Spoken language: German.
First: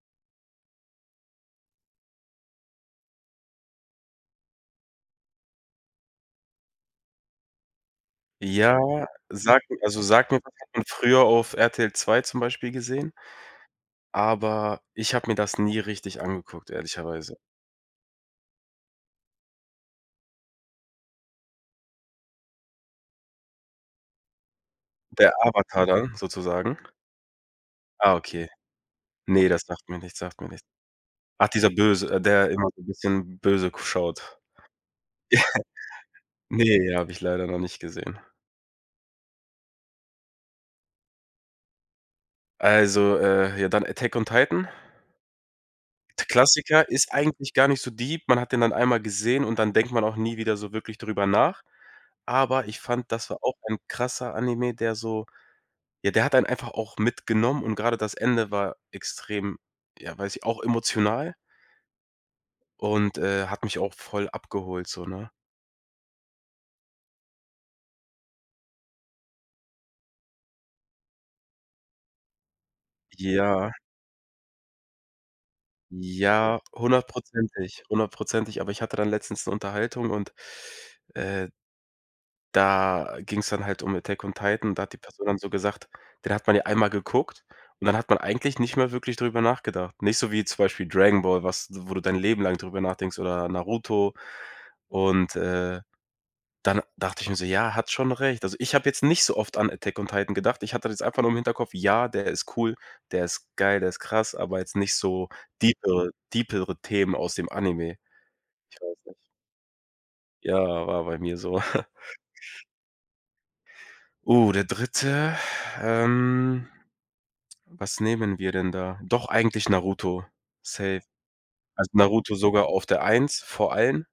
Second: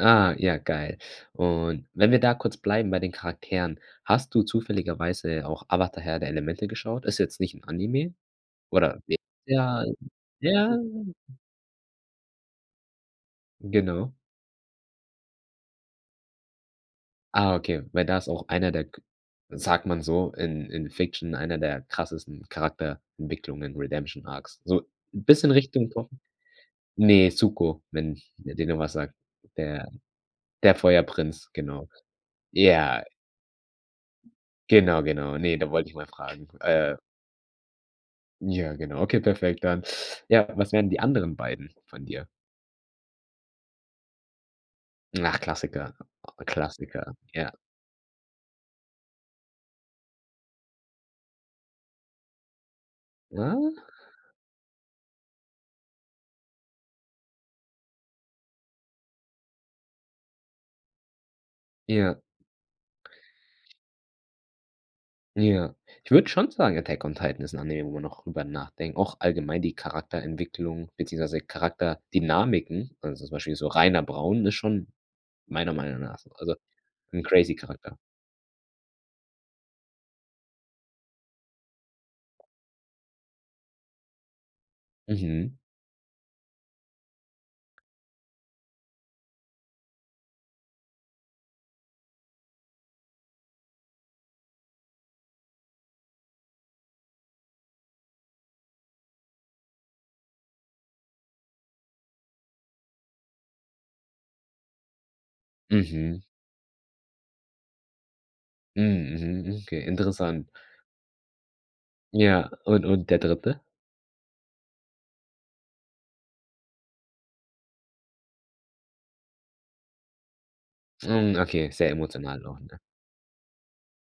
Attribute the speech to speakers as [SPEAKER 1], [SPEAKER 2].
[SPEAKER 1] Ah ja, geil. Und wenn wir da kurz bleiben bei den Charakteren, hast du zufälligerweise auch „Avatar- Herr der Elemente” geschaut? Ist jetzt nicht 'n Anime,
[SPEAKER 2] Ja,
[SPEAKER 1] oder [unintelligible]
[SPEAKER 2] sagt mi
[SPEAKER 1] Ja.
[SPEAKER 2] also, sagt mir wa [unintelligible] hat
[SPEAKER 1] Ja.
[SPEAKER 2] man früher auf RTL 2 zum Beispiel gesehen.
[SPEAKER 1] Genau.
[SPEAKER 2] Aber ich habe mir das nie richtig angeguckt, ehrlicherweise.
[SPEAKER 1] Ah, okay, weil da ist auch einer der g sagt man so, in in Fiction einer der krassesten Charakterentwicklungen, „Redemption Arcs.” So 'n
[SPEAKER 2] Der
[SPEAKER 1] bisschen
[SPEAKER 2] Avatar
[SPEAKER 1] Richtung
[SPEAKER 2] dann
[SPEAKER 1] [unintelligible]
[SPEAKER 2] sozusagen?
[SPEAKER 1] Ne, Suko,
[SPEAKER 2] Ah,
[SPEAKER 1] wenn
[SPEAKER 2] okay.
[SPEAKER 1] der dir noch was sagt,
[SPEAKER 2] Ne, das
[SPEAKER 1] der
[SPEAKER 2] sagt mir nichts sagt mir nichts.
[SPEAKER 1] der
[SPEAKER 2] Ach,
[SPEAKER 1] Feuerprinz,
[SPEAKER 2] dieser
[SPEAKER 1] genau.
[SPEAKER 2] böse, äh, der immer so
[SPEAKER 1] Ja.
[SPEAKER 2] bisschen böse k schaut.
[SPEAKER 1] Genau, genau.
[SPEAKER 2] Ja.
[SPEAKER 1] Ne, da wollt ich mal fragen.
[SPEAKER 2] Ne,
[SPEAKER 1] Äh
[SPEAKER 2] hab ich leider noch nicht gesehen.
[SPEAKER 1] Ja, genau. Okay, perfekt dann. Ja, was wären die anderen beiden von dir?
[SPEAKER 2] Also, äh, ja, dann „Attack on Titan”.
[SPEAKER 1] Ach Klassiker.
[SPEAKER 2] Klassiker, ist
[SPEAKER 1] Klassiker, ja.
[SPEAKER 2] eigentlich gar nicht so deep. Man hat den dann einmal gesehen, und dann denkt man auch nie wieder so wirklich drüber nach. Aber ich fand, das war auch
[SPEAKER 1] Ah?
[SPEAKER 2] ein krasser Anime, der so ja, der hat einen einfach auch mitgenommen und grade das Ende war extrem, ja, weiß ich auch emotional.
[SPEAKER 1] Ja.
[SPEAKER 2] und, äh, hat mich auch voll abgeholt so, ne?
[SPEAKER 1] Ja. Ich würde schon sagen, „Attack on Titan” ist 'n Anime, wo man noch drüber nachden auch allgemein die Charakterentwicklung beziehungsweise Charakterdynamiken, also zum Beispiel so
[SPEAKER 2] Ja.
[SPEAKER 1] Rainer Braun ist schon meiner Meinung nach so also
[SPEAKER 2] Ja,
[SPEAKER 1] 'n crazy
[SPEAKER 2] 100 %,
[SPEAKER 1] Charakter.
[SPEAKER 2] 100 %. Aber ich hatte dann letztens 'ne Unterhaltung und, äh da ging's dann halt um „Attack on Titan”. Da hat die Person dann so
[SPEAKER 1] Mhm.
[SPEAKER 2] gesagt: „Den hat man ja einmal geguckt, und dann hat man eigentlich nicht mehr wirklich drüber nachgedacht.“ Nicht so wie zum Beispiel „Dragon Ball”, was wo du dein Leben lang drüber nachdenkst oder „Naruto”. Und, äh, dann dachte ich mir so: „Ja, hat schon recht.” Also, ich habe jetzt nicht so oft an „Attack on Titan” gedacht. Ich hatte das jetzt einfach nur im Hinterkopf: „Ja, der ist cool, der ist geil, der ist krass“, aber jetzt nicht so deepere
[SPEAKER 1] Mhm.
[SPEAKER 2] deepere Themen aus dem Anime. Ich weiß nicht.
[SPEAKER 1] Mhm. Mhm. Okay, interessant.
[SPEAKER 2] Ja, war bei mir so.
[SPEAKER 1] Ja, und und der Dritte?
[SPEAKER 2] Oh, der Dritte. Ähm, was nehmen wir denn da? Doch eigentlich „Naruto”, safe.
[SPEAKER 1] Mhm, okay,
[SPEAKER 2] Also
[SPEAKER 1] sehr
[SPEAKER 2] „Naruto”
[SPEAKER 1] emotional auch,
[SPEAKER 2] sogar
[SPEAKER 1] ne?
[SPEAKER 2] auf der 1, vor allen.